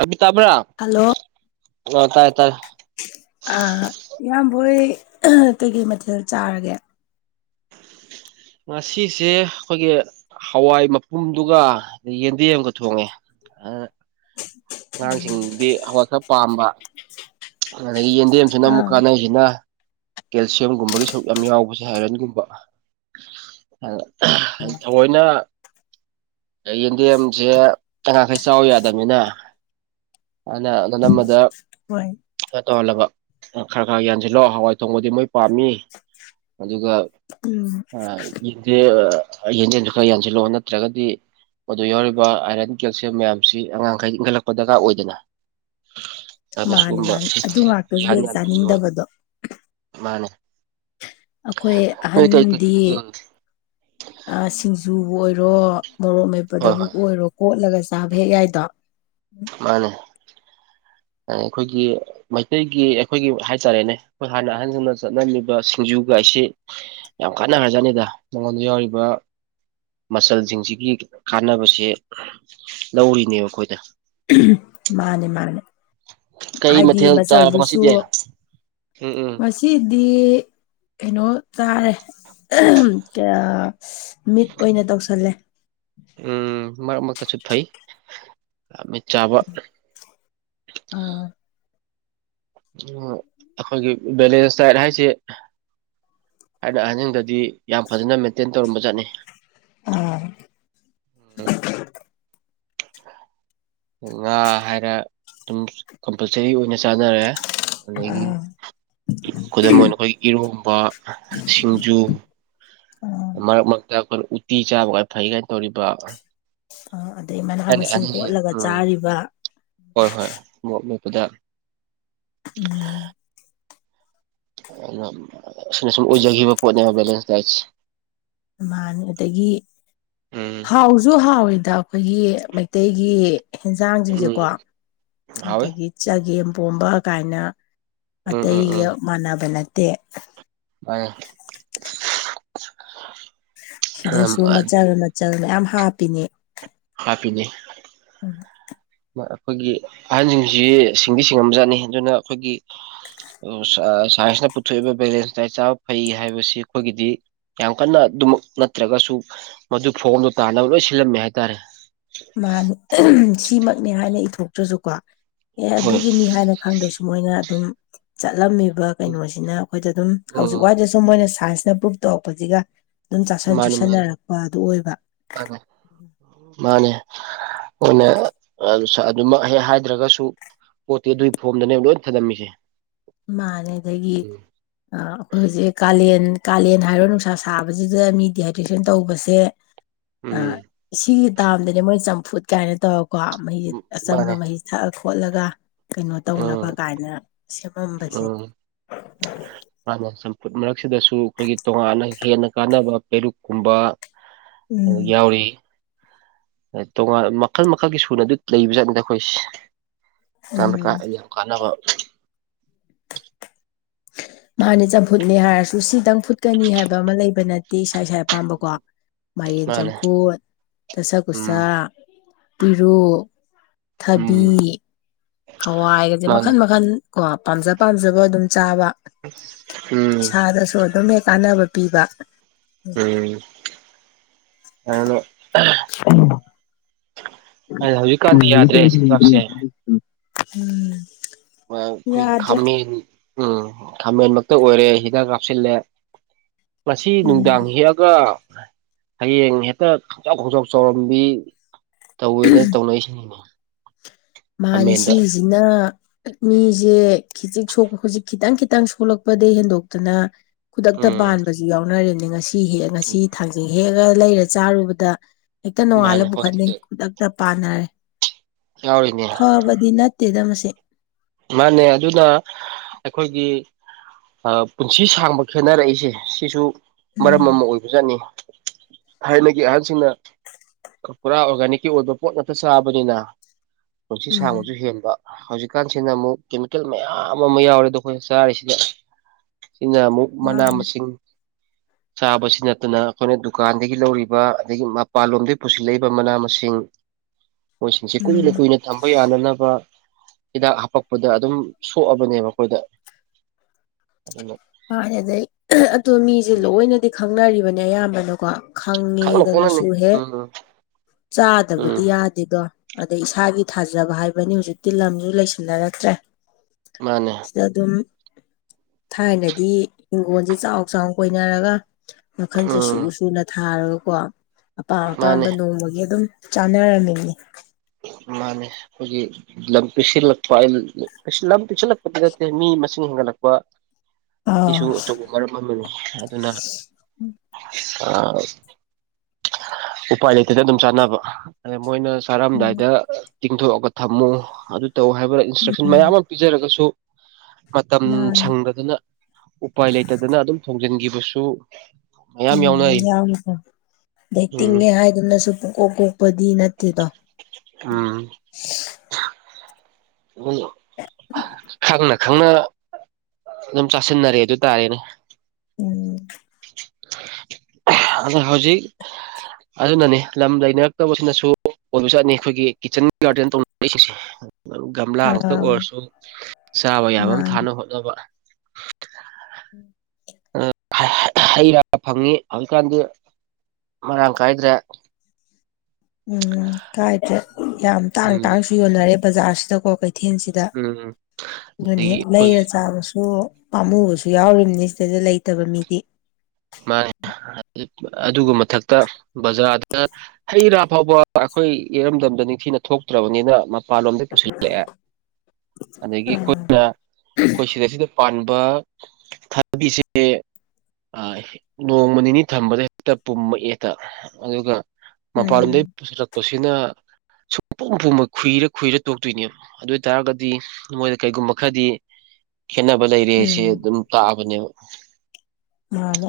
ꯑ ꯇꯥꯕ꯭ꯔꯥ ꯍꯜꯂꯣ ꯑ ꯇꯥꯏ ꯇꯥꯏ ꯑꯥ ꯏꯌꯥꯝꯕ ꯍꯣꯏ ꯀꯩꯀꯩ ꯃꯊꯦꯜ ꯆꯥꯔꯒꯦ ꯉꯁꯦ ꯑꯩꯈꯣꯏꯒꯤ ꯍꯋꯥꯏ ꯃꯄꯨꯝꯗꯨꯒ ꯌꯦꯟꯗꯦꯝ ꯑꯃꯒ ꯊꯣꯡꯉꯦ [unintelligible] ꯑꯉꯥꯡꯁꯤꯡꯗꯤ ꯍꯧꯋꯥꯠ ꯈꯔ ꯄꯥꯝꯕ ꯑꯗꯒꯤ ꯌꯦꯟꯗꯦꯝꯁꯤꯅ ꯑꯃꯨꯛ ꯑꯥ ꯀꯥꯟꯅꯩꯁꯤꯅ ꯀꯦꯜꯁꯤꯌꯝꯒꯨꯝꯕꯒꯤ ꯁꯔꯨꯛ ꯌꯥꯝ ꯌꯥꯎꯕꯁꯦ ꯏꯥꯏꯔꯟꯒꯨꯝꯕ ꯊꯑꯣꯏꯅ ꯌꯦꯟꯗꯦꯝꯁꯦ ꯑꯉꯡꯈꯩ ꯆꯥꯎ ꯌꯥꯗꯕꯅꯤꯅ ꯑꯅꯥ ꯅꯥꯅꯝꯃꯥꯗ ꯍꯣꯏ ꯈꯥ ꯇꯧꯍꯜꯂꯕ ꯈꯔ ꯈꯔ ꯌꯥꯟꯁꯤꯜꯂꯣ ꯍꯋꯥꯏ ꯊꯣꯡꯕꯗꯤ ꯃꯣꯏ ꯄꯥꯝꯃꯤ ꯑꯗꯨꯒ ꯎꯝ ꯑꯥ ꯌꯦꯟꯗꯦ ꯌꯦꯟꯗꯦꯝꯖꯨ ꯈꯔ ꯌꯥꯟꯁꯤꯜꯂꯛꯑꯣ ꯅꯠꯇ꯭ꯔꯥꯒꯗꯤ ꯑꯣꯗꯥ ꯌꯥꯎꯔꯤꯕ ꯑꯥꯏꯔꯟ ꯀꯦꯜꯁꯤꯌꯝ ꯃꯌꯥꯝꯁꯤ ꯑꯉꯥꯡꯈꯩ ꯏꯠꯂꯛ [unintelligible] ꯗꯔꯀꯥꯔ ꯑꯣꯏꯗꯅ ꯑꯗꯨꯅ ꯃꯥꯅꯦ ꯁꯤꯒꯨꯝꯕ ꯃꯥꯅꯦ ꯑꯗꯨ ꯉꯥꯛꯇꯁꯨ ꯌꯥꯟ ꯍꯦꯛ ꯌꯥꯟ ꯄꯤꯖꯧ ꯆꯥꯅꯤꯡꯗꯕꯗꯣ ꯑꯈꯣꯏ ꯅꯣꯏ ꯀꯩ ꯀꯩ ꯑꯍꯟꯗꯤ ꯎꯝ ꯑꯥ ꯁꯤꯡꯖꯨꯕꯨ ꯑꯣꯏꯔꯣ ꯃꯣꯔꯣꯛ ꯍꯣꯏ ꯃꯦꯄꯗꯕꯨ ꯍꯣꯏ ꯑꯣꯏꯔꯣ ꯀꯣꯠꯂꯒ ꯆꯥꯕ ꯍꯦꯛ ꯌꯥꯏꯗꯣ ꯃꯥꯅꯦ ꯑꯥ ꯑꯩꯈꯣꯏꯒꯤ ꯃꯩꯇꯩꯒꯤ ꯑꯩꯈꯣꯏꯒꯤ ꯍꯥꯏꯇꯥꯔꯦꯅꯦ ꯑꯩꯈꯣꯏ ꯍꯥꯟꯅ ꯑꯍꯟꯖꯤꯡꯅ ꯆꯠꯅꯃꯤꯕ ꯁꯤꯡꯖꯨꯒꯥꯏꯁꯤ ꯌꯥꯝ ꯀꯥꯟꯅ ꯒ꯭ꯔꯥꯖꯥꯠꯅꯤꯗ ꯃꯉꯣꯟꯗ ꯌꯥꯎꯔꯤꯕ ꯃꯆꯜꯖꯤꯡꯁꯤꯒꯤ ꯀꯥꯟꯅꯕꯁꯦ ꯂꯧꯔꯤꯅꯦꯕ ꯑꯩꯈꯣꯏꯗ ꯎꯝ ꯃꯥꯅꯦ ꯃꯥꯅꯦ ꯀꯩ ꯍꯥꯏꯗꯤ ꯃꯊꯦꯜ ꯆꯥꯔꯕ ꯃꯆꯜꯗꯨꯁꯨ ꯉꯁꯤꯗꯤ ꯎꯝ ꯎꯝ ꯉꯁꯤꯗꯤ ꯀꯩꯅꯣ ꯇꯥꯔꯦ ꯑꯥꯍꯝ ꯃꯤꯠ ꯑꯣꯏꯅ ꯇꯧꯁꯜꯂꯦ ꯎꯝ ꯃꯔꯛ ꯃꯔꯛꯇꯥꯁꯨ ꯐꯩ ꯑꯥ ꯃꯤꯠ ꯆꯥꯕ ꯑꯥ ꯎꯝ ꯑꯈꯣꯏꯒꯤ ꯕꯦꯂꯦꯟꯁ ꯗꯥꯏꯠ ꯍꯥꯏꯁꯦ ꯊꯥꯏꯅ ꯑꯍꯟꯖꯤꯡꯗꯥꯗꯤ ꯌꯥꯝ ꯐꯖꯅ ꯃꯦꯟꯇꯦꯟ ꯇꯧꯔꯝꯕ ꯖꯥꯠꯅꯤ ꯑꯥꯝ ꯉꯥ ꯍꯥꯏꯔ ꯇꯨꯝꯁ ꯀꯝꯄꯜꯁꯔꯤ ꯑꯣꯏꯅ ꯆꯥꯅꯔꯦ ꯑꯗꯒꯤ ꯑꯥ ꯈꯨꯗꯝ ꯑꯣꯏꯅ ꯑꯈꯣꯏꯒꯤ ꯏꯔꯣꯝꯕ ꯁꯤꯡꯖꯨ ꯎꯝ ꯃꯔꯛ ꯃꯔꯛꯇꯥ ꯑꯈꯣꯏꯅ ꯎꯇꯤ ꯆꯥꯕꯒ ꯐꯩ ꯀꯥꯏꯅ ꯇꯧꯔꯤꯕ ꯑꯥ ꯑꯗꯩ ꯃꯅꯥ ꯊꯥꯏꯅ ꯃꯁꯤꯡ ꯑꯍꯟꯁꯦ ꯀꯣꯠꯂꯒ ꯎꯝ ꯆꯥꯔꯤꯕ ꯍꯣꯏ ꯍꯣꯏ ꯃꯣꯔꯣꯛ ꯃꯦꯠꯄꯗ ꯎꯝ ꯑꯗꯨꯅ ꯑꯁꯤꯅ ꯁꯨꯝ ꯑꯣꯏꯖꯒꯤꯕ ꯄꯣꯠꯅꯦꯕ ꯕꯦꯂꯦꯟꯁ ꯗꯥꯏꯠꯁꯦ ꯃꯥꯅꯤ ꯑꯗꯒꯤ ꯎꯝ ꯍꯥꯎꯖꯨ ꯍꯥꯎꯋꯤꯗ ꯑꯈꯣꯏꯒꯤ ꯃꯩꯇꯩꯒꯤ ꯍꯦꯟꯖꯥꯡꯖꯤꯡꯖꯦꯀꯣ ꯎꯝ ꯍꯥꯎꯋꯤ ꯑꯗꯒꯤ ꯆꯒꯦꯝꯄꯣꯝꯕ ꯀꯥꯏꯅ ꯎꯝ ꯎꯝ ꯎꯝ ꯑꯇꯩꯒ ꯃꯥꯟꯅꯕ ꯅꯠꯇꯦ ꯃꯥꯅꯦ [inaudible] ꯁꯤꯗꯁꯨ ꯃꯆꯜ ꯃꯆꯜ ꯃꯌꯥꯝ ꯍꯥꯞꯄꯤꯅꯦ ꯍꯥꯄꯤꯅꯤ ꯎꯝ ꯃꯥ ꯑꯩꯈꯣꯏꯒꯤ ꯑꯍꯟꯖꯤꯡꯁꯤ ꯁꯤꯡꯗꯤ ꯁꯤꯡꯉꯝꯖꯥꯠꯅꯤ ꯑꯗꯨꯅ ꯑꯈꯣꯏꯒꯤ [unintelligible] ꯁꯥꯏꯟꯁꯅ ꯄꯨꯊꯣꯛꯏꯕ ꯕꯦꯂꯦꯟꯁ ꯗꯥꯏꯠ ꯆꯥꯕ ꯐꯩ ꯍꯥꯏꯕꯁꯤ ꯑꯩꯈꯣꯏꯒꯤꯗꯤ ꯌꯥꯝ ꯀꯟꯅ ꯑꯗꯨꯃꯛ ꯅꯠꯇ꯭ꯔꯥꯒꯁꯨ ꯃꯗꯨ ꯐꯣꯝꯗꯣ ꯇꯥꯅꯕ ꯂꯣꯏ ꯁꯤꯜꯂꯝꯃꯦ ꯍꯥꯏꯇꯥꯔꯦ ꯃꯥꯅꯤ ꯑꯍꯝ ꯁꯤꯃꯛꯅꯦ ꯍꯥꯏꯅ ꯏꯊꯣꯛꯇ꯭ꯔꯥꯖꯨꯀꯣ ꯑꯦ ꯍꯣꯏ ꯑꯗꯨꯒꯤꯅꯤ ꯍꯥꯏꯅ ꯈꯥꯡꯗ꯭ꯔꯥꯁꯨ ꯃꯣꯏꯅ ꯑꯗꯨꯝ ꯆꯠꯂꯝꯃꯤꯕ ꯀꯩꯅꯣꯁꯤꯅ ꯑꯩꯈꯣꯏꯗ ꯑꯗꯨꯝ ꯍꯧꯖꯤꯛ ꯎꯝ ꯋꯥꯏꯗꯁꯨ ꯁꯨꯝ ꯃꯣꯏꯅ ꯁꯥꯏꯟꯁꯅ ꯄ꯭ꯔꯨꯚ ꯇꯧꯔꯛꯄꯖꯤꯒ ꯑꯗꯨꯝ ꯆꯥꯁꯟ ꯃꯥꯅꯤ ꯃꯥꯅꯤ ꯆꯨꯁꯟꯅꯔꯛꯄ ꯑꯗꯨ ꯑꯣꯏꯕ ꯃꯥꯅꯦ ꯃꯥꯅꯦ ꯍꯥ ꯑꯣꯅꯦ [unintelligible] ꯑꯗꯨꯃꯛ ꯍꯦꯛ ꯍꯥꯏꯗ꯭ꯔꯒꯁꯨ ꯄꯣꯠꯇꯤ ꯑꯗꯨꯏ ꯐꯣꯝꯗꯅꯦ ꯂꯣꯏ ꯊꯟꯅꯝꯃꯤꯁꯤ ꯃꯥꯅꯦ ꯑꯗꯒꯤ ꯑꯥ ꯍꯧꯖꯤꯛ ꯀꯥꯂꯦꯟ ꯀꯥꯂꯦꯟ ꯍꯥꯏꯔꯣ ꯅꯨꯡꯁꯥ ꯁꯥꯕꯁꯤꯗ ꯃꯤ ꯗꯤꯍꯥꯏꯗ꯭ꯔꯦꯁꯟ ꯇꯧꯕꯁꯦ [inaudible] ꯑꯥ ꯎꯝ ꯁꯤꯒꯤ ꯇꯥꯝꯗꯅꯦ ꯃꯣꯏ ꯆꯝꯐꯨꯠ ꯀꯥꯏꯅ ꯇꯧꯔꯀꯣ ꯃꯍꯤ ꯑꯆꯝꯕ ꯃꯥꯅꯦ ꯃꯍꯤ ꯊꯛꯑꯥ ꯈꯣꯠꯂꯒ ꯀꯩꯅꯣ ꯇꯧꯅꯕ ꯎꯝ ꯀꯥꯏꯅ ꯁꯦꯝꯃꯝꯕꯁꯦ ꯎꯝ [inaudible] ꯃꯥꯟꯅꯦ ꯆꯝꯐꯨꯠ ꯃꯔꯛꯁꯤꯗꯁꯨ ꯑꯩꯈꯣꯏꯒꯤ ꯇꯣꯉꯥꯟꯅ ꯍꯦꯟꯅ ꯀꯥꯟꯅꯕ ꯄꯦꯔꯨꯛꯀꯨꯝꯕ ꯎꯝ ꯌꯥꯎꯔꯤ ꯇꯣꯉꯥꯟ ꯃꯈꯜ ꯃꯈꯜꯒꯤ ꯁꯨꯅ ꯑꯗꯨ ꯂꯩꯕ ꯆꯠꯅꯤꯗ ꯑꯩꯈꯣꯏꯁ ꯀꯟꯅꯥ ꯎꯝ ꯀꯥ ꯌꯥꯝ ꯀꯥꯟꯅꯅꯕ [inaudible] ꯃꯥꯅꯦ ꯆꯝꯐꯨꯠꯅꯦ ꯍꯥꯏꯔꯁꯨ ꯁꯤꯗꯪ ꯐꯨꯠꯀꯅꯤ ꯍꯥꯏꯕ ꯑꯃ ꯂꯩꯕ ꯅꯠꯇꯦ ꯏꯁꯥ ꯏꯁꯥ ꯑꯄꯥꯥꯝꯕꯀꯣ ꯃꯥꯏꯔꯦꯟ ꯃꯥꯅꯦ ꯆꯝꯐꯨꯠ ꯗꯥꯁꯥꯀꯨꯁ ꯎꯝ ꯄꯤꯔꯨꯛ ꯊꯕꯤ ꯎꯝ ꯍꯋꯥꯏꯒꯗꯤ ꯃꯥꯅꯦ ꯃꯈꯟ ꯃꯈꯟ ꯀꯣ ꯄꯥꯝꯖ ꯄꯥꯝꯖꯕ ꯑꯗꯨꯝ ꯆꯥꯕ ꯎꯝ ꯏꯁꯥꯗꯁꯨ ꯑꯗꯨꯝ ꯍꯦꯛ ꯀꯥꯟꯅꯕ ꯄꯤꯕ ꯎꯝ [unintelligible] ꯑꯩꯅ ꯍꯧꯖꯤꯛꯀꯥꯟꯗꯤ ꯌꯥꯗ꯭ꯔꯦ ꯆꯤꯟꯖꯥꯛꯁꯦ [unintelligible] ꯃꯡ ꯑꯩꯈꯣꯏ ꯌꯥꯗ꯭ꯔꯦ ꯈꯥꯃꯦꯟ ꯎꯝ ꯈꯥꯃꯦꯟ ꯃꯛꯇ ꯑꯣꯏꯔꯦ ꯍꯤꯗꯥꯛ ꯀꯥꯞꯁꯤꯜꯂꯦ ꯉꯁꯤ ꯎꯝ ꯅꯨꯡꯗꯥꯡ ꯍꯦꯛꯑꯒ ꯍꯌꯦꯡ ꯍꯦꯛꯇ ꯈꯣꯡꯆꯥꯎ ꯈꯣꯡꯆꯥꯎ ꯆꯥꯎꯔꯝꯕꯤ ꯇꯧꯋꯦꯅ ꯇꯧꯅꯔꯤꯁꯤ ꯃꯥꯅꯦ ꯁꯤꯁꯤꯅ ꯎꯝ ꯃꯤꯁꯦ ꯈꯤꯖꯤꯛ ꯁꯣꯛꯄ ꯍꯧꯖꯤꯛ ꯈꯤꯇꯪ ꯈꯤꯇꯪ ꯁꯣꯛꯂꯛꯄꯗꯒꯤ ꯍꯦꯟꯗꯣꯛꯇꯅ ꯈꯨꯗꯛꯇ ꯎꯝ ꯄꯥꯟꯕꯁꯨ ꯌꯥꯎꯅꯔꯅꯦ ꯉꯁꯤ ꯍꯦꯛ ꯉꯁꯤ ꯊꯥꯡꯖꯤꯡ ꯍꯦꯛꯑꯒ ꯂꯩꯔ ꯆꯥꯔꯨꯕꯗ ꯍꯦꯛꯇ ꯅꯣꯡꯉꯥꯜꯂ ꯃꯥꯅꯦ ꯄꯨꯈꯠꯅꯩ ꯍꯣꯁꯄꯤꯇꯥꯜ ꯈꯨꯗꯛꯇ ꯄꯥꯟꯅꯔꯦ ꯌꯥꯎꯔꯤꯅꯦ ꯐꯕꯗꯤ ꯅꯠꯇꯦꯗ ꯃꯁꯦ ꯃꯥꯅꯦ ꯑꯗꯨꯅ ꯑꯩꯈꯣꯏꯒꯤ ꯑꯥ ꯄꯨꯟꯁꯤ ꯁꯥꯡꯕ ꯈꯦꯠꯅꯔꯛꯏꯁꯦ ꯁꯤꯁꯨ ꯃꯔꯝ ꯎꯝ ꯑꯃ ꯑꯣꯏꯕ ꯖꯥꯠꯅꯤ ꯊꯥꯏꯅꯒꯤ ꯑꯍꯥꯡꯁꯤꯡꯅ ꯄꯨꯔꯥ ꯑꯣꯔꯒꯥꯅꯤꯛꯀꯤ ꯑꯣꯏꯕ ꯄꯣꯠ ꯉꯥꯛꯇ ꯆꯥꯕꯅꯤꯅ ꯄꯨꯟꯁꯤ ꯎꯝ ꯁꯥꯡꯕꯁꯨ ꯍꯦꯟꯕ ꯍꯧꯖꯤꯛꯀꯥꯟꯁꯤ ꯁꯤꯅ ꯑꯃꯨꯛ ꯀꯦꯃꯤꯀꯦꯜ ꯃꯌꯥꯝ ꯑꯃ ꯌꯥꯎꯔꯦ ꯑꯗꯣ ꯑꯩꯈꯣꯏꯅ ꯆꯥꯔꯤꯁꯤꯗ ꯁꯤꯅ ꯑꯃꯨꯛ ꯃꯅꯥ ꯃꯥꯅꯦ ꯃꯁꯤꯡ [inaudible] ꯆꯥꯕꯁꯤ ꯅꯠꯇꯅ ꯑꯩꯈꯣꯏꯅ ꯗꯨꯀꯥꯟꯗꯒꯤ ꯂꯧꯔꯤꯕ ꯑꯗꯒꯤ ꯃꯄꯥꯟꯂꯣꯝꯗꯒꯤ ꯄꯨꯁꯤꯜꯂꯛꯏꯕ ꯃꯅꯥ ꯃꯁꯤꯡ ꯃꯣꯏꯁꯤꯡꯁꯦ ꯀꯨꯏꯅ ꯎꯝ ꯀꯨꯏꯅ ꯊꯝꯕ ꯌꯥꯅꯅꯕ ꯍꯤꯗꯥꯛ ꯍꯥꯞꯄꯛꯄꯗ ꯑꯗꯨꯝ ꯁꯣꯛꯑꯕꯅꯦꯕ ꯑꯩꯈꯣꯏꯗ ꯑꯗꯨꯅ ꯃꯥꯟꯅꯦ ꯑꯗꯩ ꯑꯗꯣ ꯃꯤꯁꯦ ꯂꯣꯏꯅꯗꯤ ꯈꯪꯅꯔꯤꯕꯅꯦ ꯑꯌꯥꯝꯕꯅꯀꯣ ꯈꯪꯅ ꯈꯪꯅꯅꯤ ꯈꯪꯉꯦꯗꯅꯁꯨ ꯍꯦꯛ ꯎꯝ ꯆꯥꯗꯕꯗꯤ ꯎꯝ ꯌꯥꯗꯦꯗꯣ ꯑꯗꯩ ꯏꯁꯥꯒꯤ ꯊꯥꯖꯕ ꯍꯥꯏꯕꯅꯤ ꯍꯧꯖꯤꯛꯇꯤ ꯂꯝꯁꯨ ꯂꯩꯁꯤꯟꯅꯔꯛꯇ꯭ꯔꯦ ꯃꯥꯅꯦ ꯁꯤꯗ ꯑꯗꯨꯝ ꯊꯥꯏꯅꯗꯤ ꯍꯤꯡꯒꯣꯟꯁꯦ ꯆꯥꯎ ꯆꯥꯎ ꯀꯣꯏꯅꯔꯒ ꯃꯈꯜꯁꯦ ꯁꯨ ꯎꯝ ꯁꯨꯅ ꯊꯥꯔꯒꯀꯣ ꯑꯄꯥꯝ ꯃꯥꯅꯦ ꯑꯄꯥꯝꯕ ꯅꯣꯡꯃꯒꯤ ꯑꯗꯨꯝ ꯆꯥꯟꯅ ꯔꯝꯃꯤꯅꯤ ꯃꯥꯅꯦ ꯈꯣꯏꯒꯤ ꯂꯝ ꯄꯤꯁꯤꯜꯂꯛꯄ ꯂꯝ ꯄꯁꯤꯜꯂꯛꯄꯗ ꯅꯠꯇꯦ ꯃꯤ ꯃꯁꯤꯡ ꯍꯦꯟꯒꯠꯂꯛꯄ ꯑꯥ ꯁꯤꯁꯨ ꯑꯆꯧꯕ ꯃꯔꯝ ꯑꯃꯅꯤ ꯑꯗꯨꯅ ꯑꯥ ꯎꯄꯥꯏ ꯂꯩꯇꯗꯅ ꯑꯗꯨꯝ ꯆꯥꯅꯕ ꯑꯗ ꯃꯣꯏꯅ ꯆꯥꯔꯝꯗꯥꯏꯗ ꯇꯤꯡꯊꯣꯛꯑꯒ ꯊꯝꯃꯨ ꯑꯗꯨ ꯇꯧ ꯍꯥꯏꯕꯗ ꯏꯟꯁꯇ꯭ꯔꯛꯁꯟ ꯃꯌꯥꯝ ꯎꯝ ꯑꯃ ꯄꯤꯖꯔꯒꯁꯨ ꯃꯇꯝ ꯃꯥꯅꯦ ꯁꯪꯗꯗꯅ ꯎꯄꯥꯏ ꯂꯩꯇꯗꯅ ꯑꯗꯨꯝ ꯊꯣꯡꯖꯤꯟꯒꯤꯕꯁꯨ ꯎꯝ ꯌꯥꯎꯔꯤ [unintelligible] ꯗꯩꯩꯏ ꯎꯝ ꯇꯤꯡꯉꯦ ꯍꯥꯏꯗꯨꯅꯁꯨ ꯄꯨꯡ ꯀꯣꯛ ꯀꯣꯛꯄꯗꯤ ꯅꯠꯇꯦꯗꯣ ꯎꯝ [unintelligible] ꯈꯪꯅ ꯈꯪꯅ ꯑꯗꯨꯝ ꯆꯥꯁꯤꯟꯅꯔꯦ ꯑꯗꯨ ꯇꯥꯔꯦꯅꯦ ꯎꯝ ꯑꯗꯨꯅ ꯍꯧꯖꯤꯛ ꯑꯗꯨꯅꯅꯤ ꯂꯝ ꯂꯩꯅꯔꯛꯇꯕꯁꯤꯅꯁꯨ ꯑꯣꯏꯕ ꯆꯠꯅꯤ ꯑꯩꯈꯣꯏꯒꯤ ꯀꯤꯠꯆꯟ ꯒꯥꯔꯗꯦꯟ ꯇꯧꯅꯔꯛꯏꯁꯤꯡꯁꯦ [unintelligible] ꯒꯝꯂꯥ ꯉꯥꯛꯇ ꯑꯥ ꯑꯣꯏꯔꯁꯨ ꯆꯥꯕ ꯌꯥꯕ ꯑꯃ ꯃꯥꯅꯦ ꯊꯥꯅ ꯍꯣꯠꯅꯕ [unintelligible] ꯍꯩ ꯔꯥ ꯐꯪꯉꯤ ꯍꯧꯖꯤꯛꯀꯥꯟꯗꯤ ꯃꯔꯥꯡ ꯀꯥꯏꯗ꯭ꯔꯦ ꯎꯝ ꯀꯥꯏꯗ꯭ꯔꯦ ꯌꯥꯝ ꯇꯥꯡ ꯎꯝ ꯇꯥꯡꯁꯨ ꯌꯣꯟꯅꯔꯦ ꯕꯖꯥꯔꯁꯤꯗꯀꯣ ꯀꯩꯊꯦꯜꯁꯤꯗ ꯎꯝ ꯑꯗꯨꯅ ꯍꯦꯛ ꯑꯗꯒꯤ ꯂꯩꯔ ꯑꯩꯈꯣꯏꯒꯤ ꯆꯥꯕꯁꯨ ꯄꯥꯝꯃꯨꯕꯁꯨ ꯌꯥꯎꯔꯤꯕꯝꯅꯤ ꯁꯤꯗꯩꯗ ꯂꯩꯇꯕ ꯃꯤꯗꯤ ꯃꯥꯅꯤ ꯑꯗꯨꯒ ꯃꯊꯛꯇ ꯕꯖꯥꯔꯗ ꯍꯩ ꯔꯥ ꯐꯥꯎꯕ ꯑꯩꯈꯣꯏ ꯏꯔꯝꯗꯝꯗ ꯅꯤꯡꯊꯤꯅ ꯊꯣꯛꯇ꯭ꯔꯕꯅꯤꯅ ꯃꯄꯥꯟꯂꯣꯝꯗꯩ ꯄꯨꯁꯤꯜꯂꯛꯑꯦ ꯑꯗꯒꯤ ꯎꯝ ꯑꯩꯈꯣꯏꯅ ꯑꯩꯈꯣꯏ ꯁꯤꯗꯩꯁꯤꯗ ꯄꯥꯟꯕ ꯊꯥꯕꯤꯁꯦ ꯅꯣꯡꯃ ꯅꯤꯅꯤ ꯊꯝꯕꯗ ꯍꯦꯛꯇ ꯄꯨꯝꯃꯛꯑꯦꯛꯇ ꯑꯗꯨꯒ ꯃꯄꯥꯂꯣꯝꯗꯩ ꯄꯨꯁꯤꯜꯂꯛꯄꯁꯤꯅ ꯁꯨꯡ ꯄꯨꯝ ꯄꯨꯝꯃꯣꯢ ꯈꯨꯨꯏꯔ ꯈꯨꯨꯏꯔ ꯇꯣꯛꯇꯣꯏꯅꯦꯕ ꯑꯗꯨ ꯑꯣꯏꯇꯥꯔꯒꯗꯤ ꯃꯣꯏꯗ ꯀꯩꯒꯨꯝꯕ ꯈꯔꯗꯤ ꯈꯦꯅꯕ ꯂꯩꯔꯦꯁꯦ ꯎꯝ ꯑꯗꯨꯝ ꯇꯥꯕꯅꯦꯕ ꯃꯥꯅꯦ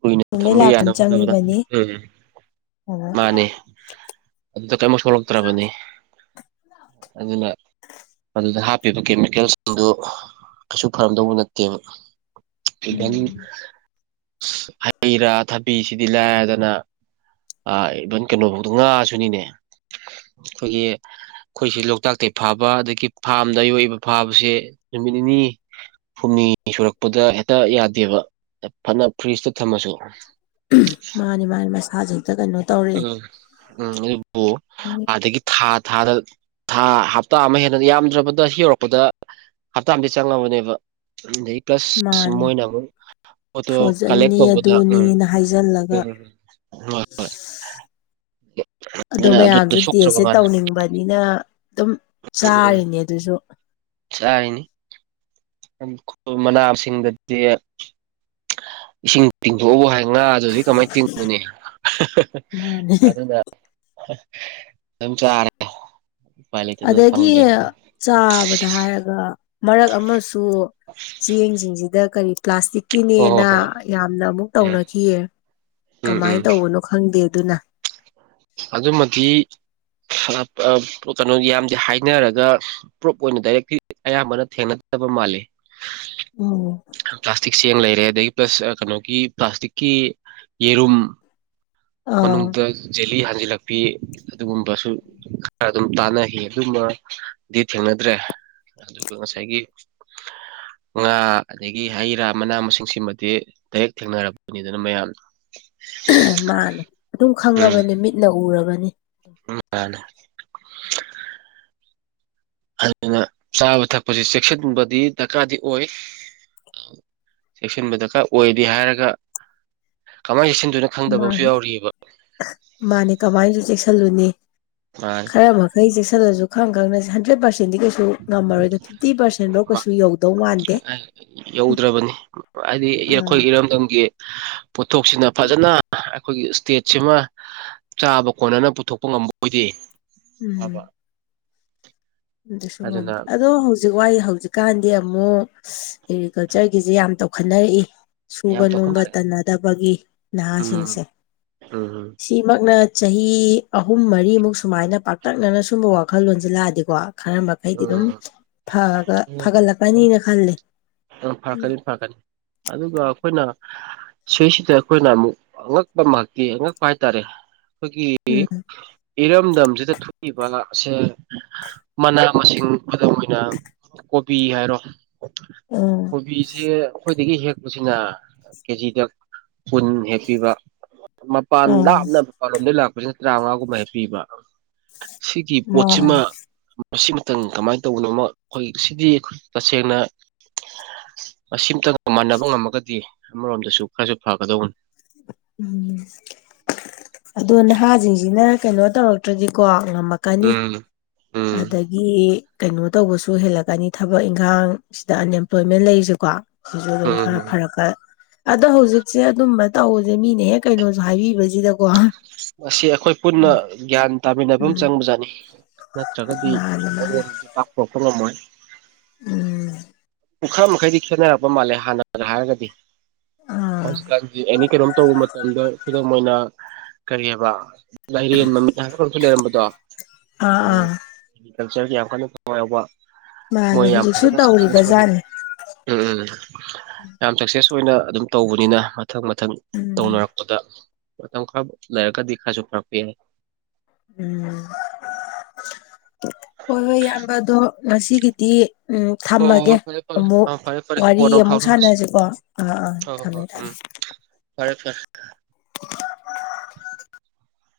ꯀꯨꯏꯅ ꯊꯝꯕ ꯂꯥꯛꯀ [unintelligible] ꯌꯥꯅꯕ ꯍꯣꯠꯅꯕꯗ ꯆꯪꯉꯤꯕꯅꯤ ꯎꯝ ꯃꯥꯅꯦ [unintelligible] ꯑꯗꯨꯗ ꯀꯔꯤꯝꯃ ꯁꯣꯛꯂꯛꯇ꯭ꯔꯕꯅꯤ ꯑꯗꯨꯅ ꯃꯗꯨꯗ ꯍꯥꯞꯄꯤꯕ ꯀꯦꯃꯤꯀꯦꯜꯁꯤꯡꯗꯨ ꯀꯩꯁꯨ ꯐꯔꯝꯗꯧꯕ ꯅꯠꯇꯦꯕ ꯏꯚꯟ ꯎꯝ ꯍꯩ ꯔꯥ ꯊꯕꯤꯁꯤꯗꯤ ꯂꯥꯏꯔꯗꯅ ꯏꯚꯟ ꯀꯩꯅꯣꯐꯧꯗ ꯉꯥꯁꯨꯅꯤꯅꯦ ꯑꯩꯈꯣꯏꯒꯤ ꯑꯩꯈꯣꯏꯁꯦ ꯂꯣꯛꯇꯥꯛꯇꯩꯒꯤ ꯐꯥꯕ ꯑꯗꯒꯤ ꯐꯥꯝꯗ ꯑ ꯌꯣꯛꯏꯕ ꯐꯥꯕꯁꯦ ꯅꯨꯃꯤꯠ ꯅꯤꯅꯤ ꯍꯨꯝꯅꯤ ꯁꯨꯔꯛꯄꯗ ꯍꯦꯛꯇ ꯌꯥꯗꯦꯕ ꯐꯅ ꯐ꯭ꯔꯤꯖꯇ ꯊꯝꯃꯁꯨ ꯃꯥꯅꯤ ꯃꯥꯅꯤ ꯃꯁꯥꯥꯖꯦ ꯍꯦꯛꯇ ꯀꯩꯅꯣ ꯇꯧꯔꯛꯑꯦ ꯎꯝ ꯎꯝ ꯑꯗꯨꯕꯨ ꯑꯥꯗꯥꯒꯤ ꯊꯥ ꯊꯥꯗ ꯊꯥ ꯍꯞꯇꯥ ꯑꯃ ꯍꯦꯟꯅ ꯌꯥꯝꯗ꯭ꯔꯕꯗ ꯁꯤ ꯌꯧꯔꯛꯄꯗ ꯍꯞꯇꯥ ꯑꯃꯗꯤ ꯆꯪꯂꯕꯅꯦꯕ ꯑꯗꯩ ꯄ꯭ꯂꯁ ꯃꯥꯅꯤ ꯃꯣꯏꯅ ꯑꯃꯨꯛ ꯐꯣꯇꯣ ꯀꯂꯦꯛ ꯐ꯭ꯔꯣꯖꯟꯅꯤ ꯇꯧꯕꯗ ꯎꯝ ꯑꯗꯨꯅꯤꯅ ꯍꯥꯏꯖꯜꯂꯒ ꯎꯝ ꯍꯣꯏ ꯍꯣꯏ [unintelligible] ꯑꯗꯣ ꯃꯌꯥꯝꯖꯦ ꯇꯦꯁꯁꯦ ꯇꯧꯅꯤꯡꯕꯅꯤꯅ ꯑꯗꯨꯝ ꯎꯝ ꯆꯥꯔꯤꯅꯦ ꯑꯗꯨꯁꯨ ꯆꯥꯔꯤꯅꯤ [unintelligible] ꯃꯅꯥ ꯃꯁꯤꯡꯗꯗꯤ ꯏꯁꯤꯡ ꯇꯤꯡꯊꯣꯎꯕꯨ ꯍꯥꯏ ꯉꯥ ꯗꯨꯗꯤ ꯀꯃꯥꯏ ꯇꯤꯡꯉꯨꯅꯤ ꯃꯥꯅꯦ ꯑꯗꯨꯅ ꯑꯗꯨꯝ ꯆꯥꯔꯦ ꯎꯄꯥꯏ ꯂꯩꯇꯗꯅ ꯑꯗꯨꯝ ꯑꯗꯒꯤ ꯐꯪꯗ꯭ꯔꯝꯅꯤꯅ ꯆꯥꯕꯗ ꯍꯥꯏꯔꯒ ꯃꯔꯛ ꯑꯃꯁꯨ ꯆꯦꯡꯖꯤꯡꯖꯤꯗ ꯀꯔꯤ ꯍꯣꯏ ꯍꯣꯏ ꯄ꯭ꯂꯥꯁꯇꯤꯛꯀꯤꯅꯦꯅꯥ ꯍꯣꯏ ꯌꯥꯝꯅ ꯑꯃꯨꯛ ꯎꯝ ꯇꯧꯅꯈꯤꯌꯦ ꯎꯝ ꯀꯃꯥꯏ ꯎꯝ ꯇꯧꯕ ꯅ‌ꯣ ꯈꯪꯗꯦ ꯑꯗꯨꯅ ꯑꯗꯨꯃꯗꯤ ꯐ ꯑꯥ ꯀꯩꯅꯣ ꯌꯥꯝꯗꯤ ꯍꯥꯏꯅꯔꯒ ꯄ꯭ꯔꯨꯞ ꯑꯣꯏꯅ ꯗꯥꯏꯔꯦꯛꯗꯤ ꯑꯌꯥꯝꯕꯅ ꯊꯦꯡꯅꯗꯕ ꯃꯥꯜꯂ‌ꯦ ꯎꯝ ꯄ꯭ꯂꯥꯁꯇꯤꯛ ꯆ‌ꯦꯡ ꯂꯩꯔꯦ ꯑꯗꯩ ꯄ꯭ꯂꯁ ꯑꯥ ꯀꯩꯅꯣꯒꯤ ꯄ꯭ꯂꯥꯁꯇꯤꯛꯀꯤ ꯌꯦꯔꯨꯝ ꯑꯥ ꯃꯅꯨꯡꯗ ꯖꯦꯂꯤ ꯍꯟꯖꯤꯜꯂꯛꯄꯤ ꯑꯗꯨꯒꯨꯝꯕꯁꯨ ꯈꯔ ꯑꯗꯨꯝ ꯇꯥꯟꯅꯈꯤ ꯑꯗꯨ ꯃꯗꯤ ꯊꯦꯡꯅꯗ꯭ꯔꯦ ꯑꯗꯨꯒ ꯉꯁꯥꯏꯒꯤ ꯉꯥ ꯑꯗꯒꯤ ꯍꯩ ꯔꯥ ꯃꯅꯥ ꯃꯁꯤꯡꯁꯤꯃꯗꯤ ꯗꯩꯔ‌ꯦꯛ ꯊꯦꯡꯅꯔꯕꯅꯤꯗꯅ ꯃꯌꯥꯝꯅꯥ ꯃꯥꯅꯦ ꯑꯗꯨꯝ ꯈꯪꯉꯕꯅ‌ꯦ ꯃꯤꯠꯅ ꯎꯔꯕꯅꯤ ꯎꯝ ꯃꯥꯅꯦ ꯑꯗꯨꯅ ꯆꯥꯕ ꯊꯛꯄꯁꯤ ꯆꯦꯛꯁꯤꯟꯕꯗꯤ ꯗꯔꯀꯥꯔꯗꯤ ꯑꯣꯏ ꯆꯦꯛꯁꯤꯟꯕ ꯗꯔꯀꯥꯔ ꯑꯣꯏꯗꯤ ꯍꯥꯏꯔꯒ ꯀꯃꯥꯏ ꯆꯦꯛꯁꯤꯟꯗꯨꯅꯣ ꯈꯪꯗꯕ ꯃꯥꯅꯦ ꯑꯝꯁꯨ ꯌꯥꯎꯔꯤꯑꯕꯥ ꯃꯥꯅꯦ ꯀꯃꯥꯏꯁꯨ ꯆꯦꯛꯁꯜꯂꯨꯅꯤ ꯈꯔ ꯃꯛ ꯈꯩ ꯆꯦꯛꯁꯤꯜꯂꯖꯨ ꯈꯪ ꯈꯪꯅꯁꯦ ꯍꯟꯗ꯭ꯔꯦꯠ ꯄꯥꯔꯁꯦꯟꯗꯤ ꯀꯩꯁꯨ ꯉꯝꯃꯔꯣꯏꯗ ꯐꯤꯞꯇꯤ ꯄꯥꯔꯁꯦꯟꯐꯧ ꯀꯩꯁꯨ ꯌꯧꯗꯧ ꯃꯥꯟꯗꯦ ꯑꯥ ꯌꯧꯗ꯭ꯔꯕꯅꯤ ꯍꯥꯏꯗꯤ ꯑꯥ ꯑꯩꯈꯣꯏ ꯏꯔꯝꯗꯝꯒꯤ ꯄꯣꯠꯊꯣꯛꯁꯤꯅ ꯐꯖꯅ ꯑꯩꯈꯣꯏꯒꯤ ꯏꯁꯇꯦꯠꯁꯤꯃꯥ ꯆꯥꯕ ꯀꯣꯟꯅꯅ ꯄꯨꯊꯣꯛꯄ ꯉꯝꯕ ꯑꯣꯏꯗꯤ ꯎꯝ ꯐꯕ꯫ ꯑꯗꯨꯁꯨ ꯑꯗꯨꯅ ꯉꯝꯗ‌ꯦ ꯑꯗꯣ ꯍꯧ ꯍꯧꯖꯤꯛ ꯋꯥꯏ ꯍꯧꯖꯤꯛꯀꯥꯟꯗꯤ ꯑꯃꯨꯛ ꯑꯦꯒ꯭ꯔꯤꯀꯜꯆꯔꯒꯤꯖꯤ ꯌꯥꯝ ꯇꯧꯈꯠꯅꯔꯛꯏ꯫ ꯁꯨꯕ ꯌꯥꯝ ꯅꯣꯝꯕ ꯇꯧꯈꯠꯅꯔꯦ ꯇꯟꯅꯗꯕꯒꯤ ꯎꯝ ꯅꯍꯥꯁꯤꯡꯁꯦ ꯎꯝ ꯁꯤ ꯏꯃꯛꯅ ꯆꯍꯤ ꯑꯍꯨꯝ ꯃꯔꯤꯃꯨꯛ ꯁꯨꯃꯥꯏꯅ ꯄꯥꯛꯇꯛꯅꯅ ꯁꯨꯝꯕ ꯋꯥꯈꯜꯂꯣꯟꯖ‌ꯦ ꯂꯥꯛꯑꯗꯤꯀꯣ ꯈꯔ ꯃꯈꯩꯗꯤ ꯑꯗꯨꯝ ꯐꯒ ꯐꯒꯠꯂꯛꯀꯅꯤꯅ ꯈꯜꯂꯤ ꯎꯝ꯫ ꯐꯔꯀꯅꯤ꯫ ꯑꯗꯨꯒ ꯑꯈꯣꯏꯅꯥ ꯁꯤꯁꯩꯗ ꯑꯩꯈꯣꯏꯅ ꯑꯃꯨꯛ ꯑꯉꯛꯄ ꯃꯀꯤ ꯑꯉꯛꯄ ꯍꯥꯏꯇꯥꯔꯦ ꯑꯩꯈꯣꯏꯒꯤ ꯒꯤ ꯎꯝ ꯏꯔꯝꯗꯝꯁꯤꯗ ꯊꯣꯛꯏꯕ ꯑꯁꯦ ꯃꯅꯥ ꯃꯁꯤꯡ ꯈꯨꯗꯝ ꯑꯣꯏꯅ ꯀꯣꯕꯤ ꯍꯥꯏꯔꯣ ꯎꯝ ꯀꯣꯕꯤꯁꯦ ꯑꯩꯈꯣꯏ ꯗꯒꯤ ꯍꯦꯛꯄꯁꯤꯅ ꯀꯦꯖꯤꯗ ꯀꯨꯟ ꯍꯦꯛ ꯄꯤꯕ ꯃꯄꯥꯟ ꯎꯝ ꯂꯥꯞꯅ ꯃꯄꯥꯟꯂꯣꯝꯗꯩ ꯂꯥꯛꯄꯁꯤꯅ ꯇ꯭ꯔꯥꯉꯥꯒꯨꯝꯕ ꯍꯦꯛ ꯄꯤꯕ ꯁꯤꯒꯤ ꯄꯣꯠꯁꯤꯃ ꯃꯥꯅꯤ ꯃꯁꯤꯃꯇꯪ ꯀꯃꯥꯏ ꯇꯧꯕꯅꯣꯃ ꯑꯩꯈꯣꯏ ꯁꯤꯗꯤ ꯈꯣꯏ ꯇꯁꯦꯡꯅ ꯃꯁꯤꯝꯇ ꯃꯥꯟꯅꯕ ꯉꯝꯃꯒꯗꯤ ꯑꯃꯔꯣꯝꯗꯁꯨ ꯈꯔꯁꯨ ꯐꯒꯗꯧꯕꯟ꯫ ꯎꯝ ꯑꯗꯣ ꯅꯍꯥꯁꯤꯡꯖꯤꯅ ꯀꯩꯅꯣ ꯇꯧꯔꯛꯇ꯭ꯔꯗꯤꯀꯣ ꯉꯝꯃꯛ ꯎꯝ꯫ ꯎꯝ ꯑꯗꯒꯤ ꯀꯩꯅꯣ ꯇꯧꯕꯁꯨ ꯍꯦꯜꯂꯛꯀꯅꯤ ꯊꯕꯛ ꯏꯪꯈꯥꯡ ꯁꯤꯗ ꯑꯟꯑꯦꯝꯄ꯭ꯂꯣꯏꯃꯦꯟ ꯂꯩꯁꯦꯀꯣ ꯁꯤꯁꯨ ꯑꯗꯨꯝ ꯎꯝ ꯈꯔ ꯎꯝ ꯐꯔꯛꯀ ꯑꯗꯣ ꯍꯧꯖꯤꯛꯁꯦ ꯑꯗꯨꯝꯕ ꯇꯧꯕꯖ‌ꯦ ꯃꯤꯅ ꯍꯦꯛ ꯀꯩꯅꯣꯖꯨ ꯍꯥꯏꯕꯤꯕꯁꯤꯗꯀꯣ ꯃꯁꯤ ꯑꯩꯈꯣꯏ ꯄꯨꯟꯅ ꯎꯝ ꯒ꯭ꯌꯥꯟ ꯇꯥꯃꯤꯟꯅꯕ ꯑꯃ ꯎꯝ ꯆꯪꯕꯖꯥꯠꯅꯤ ꯅꯠꯇ꯭ꯔꯒꯗꯤ ꯃꯥꯅꯦ ꯃꯥꯅꯦ ꯑꯋꯣꯟꯕꯁꯦ ꯄꯥꯛ ꯄꯨꯔꯛꯄ ꯉꯝꯃꯣꯏ꯫ ꯎꯝ꯫ ꯄꯨꯈꯔ ꯃꯈꯩꯗꯤ ꯈꯦꯠꯅꯔꯛꯄ ꯃꯥꯜꯂꯦ ꯍꯥꯟꯅ ꯍꯥꯏꯔꯒꯗꯤ꯫ ꯑꯥ ꯍꯧꯖꯤꯛꯀꯥꯟꯗꯤ ꯑꯦꯅꯤ ꯀꯩꯅꯣꯝ ꯇꯧꯕ ꯃꯇꯝꯗ ꯈꯨꯗꯝ ꯑꯣꯏꯅ__ ꯀꯔꯤ ꯍꯥꯏꯕ ꯂꯥꯏꯔꯦꯟ ꯃꯃꯤꯠ ꯍꯥꯏꯕ ꯀꯩꯅꯣꯃꯁꯨ ꯂꯩꯔꯝꯕꯗꯣ ꯑꯥ ꯎꯝ__ ꯑꯥ ꯑꯦꯒ꯭ꯔꯤꯀꯜꯆꯔꯒꯤ ꯌꯥꯝ ꯀꯟꯅ ꯊꯋꯥꯏ ꯌꯥꯎꯕ ꯃꯥꯅꯦ ꯃꯣꯏ ꯌꯥꯝ ꯍꯧꯖꯤꯛꯁꯨ ꯐꯖꯅ ꯁꯛꯁꯦꯁ ꯑꯣꯏꯅ__ ꯇꯧꯔꯤꯕꯖꯥꯠꯅꯤ ꯎꯝ ꯌꯥꯝ ꯁꯛꯁꯦꯁ ꯑꯣꯏꯅ ꯑꯗꯨꯝ ꯇꯧꯕꯅꯤꯅ ꯃꯊꯪ ꯃꯊꯪ ꯎꯝ ꯇꯧꯅꯔꯛꯄ__ ꯄꯗ ꯃꯇꯝ ꯈꯔ ꯂꯔꯒꯗꯤ ꯈꯔꯁꯨ ꯐꯔꯛꯄ ꯌꯥꯏ꯫ ꯎꯝ ꯍꯣꯏ ꯍꯣꯏ ꯢꯌꯥꯝꯕꯗꯣ ꯉꯁꯤꯒꯤꯗꯤ__ ꯎꯝ ꯍꯣꯏ ꯊꯝꯃꯒꯦ ꯍꯣꯏ ꯍꯣꯏ ꯐꯔꯦ ꯐꯔꯦ ꯑꯃꯨꯛ ꯑ ꯐꯔꯦ ꯐꯔꯦ ꯋꯥꯔꯤ ꯀꯣꯟꯅ ꯑꯃꯨꯛ ꯐꯥꯎꯅꯔꯁꯤ ꯁꯥꯟꯅꯁꯤꯀꯣ ꯑꯥ ꯑꯥ ꯍꯣꯏ ꯍꯣꯏ ꯍꯣꯏ ꯊꯝꯃꯦ ꯎꯝ ꯊꯝꯃꯦ꯫ ꯐꯔꯦ ꯐꯔꯦ꯫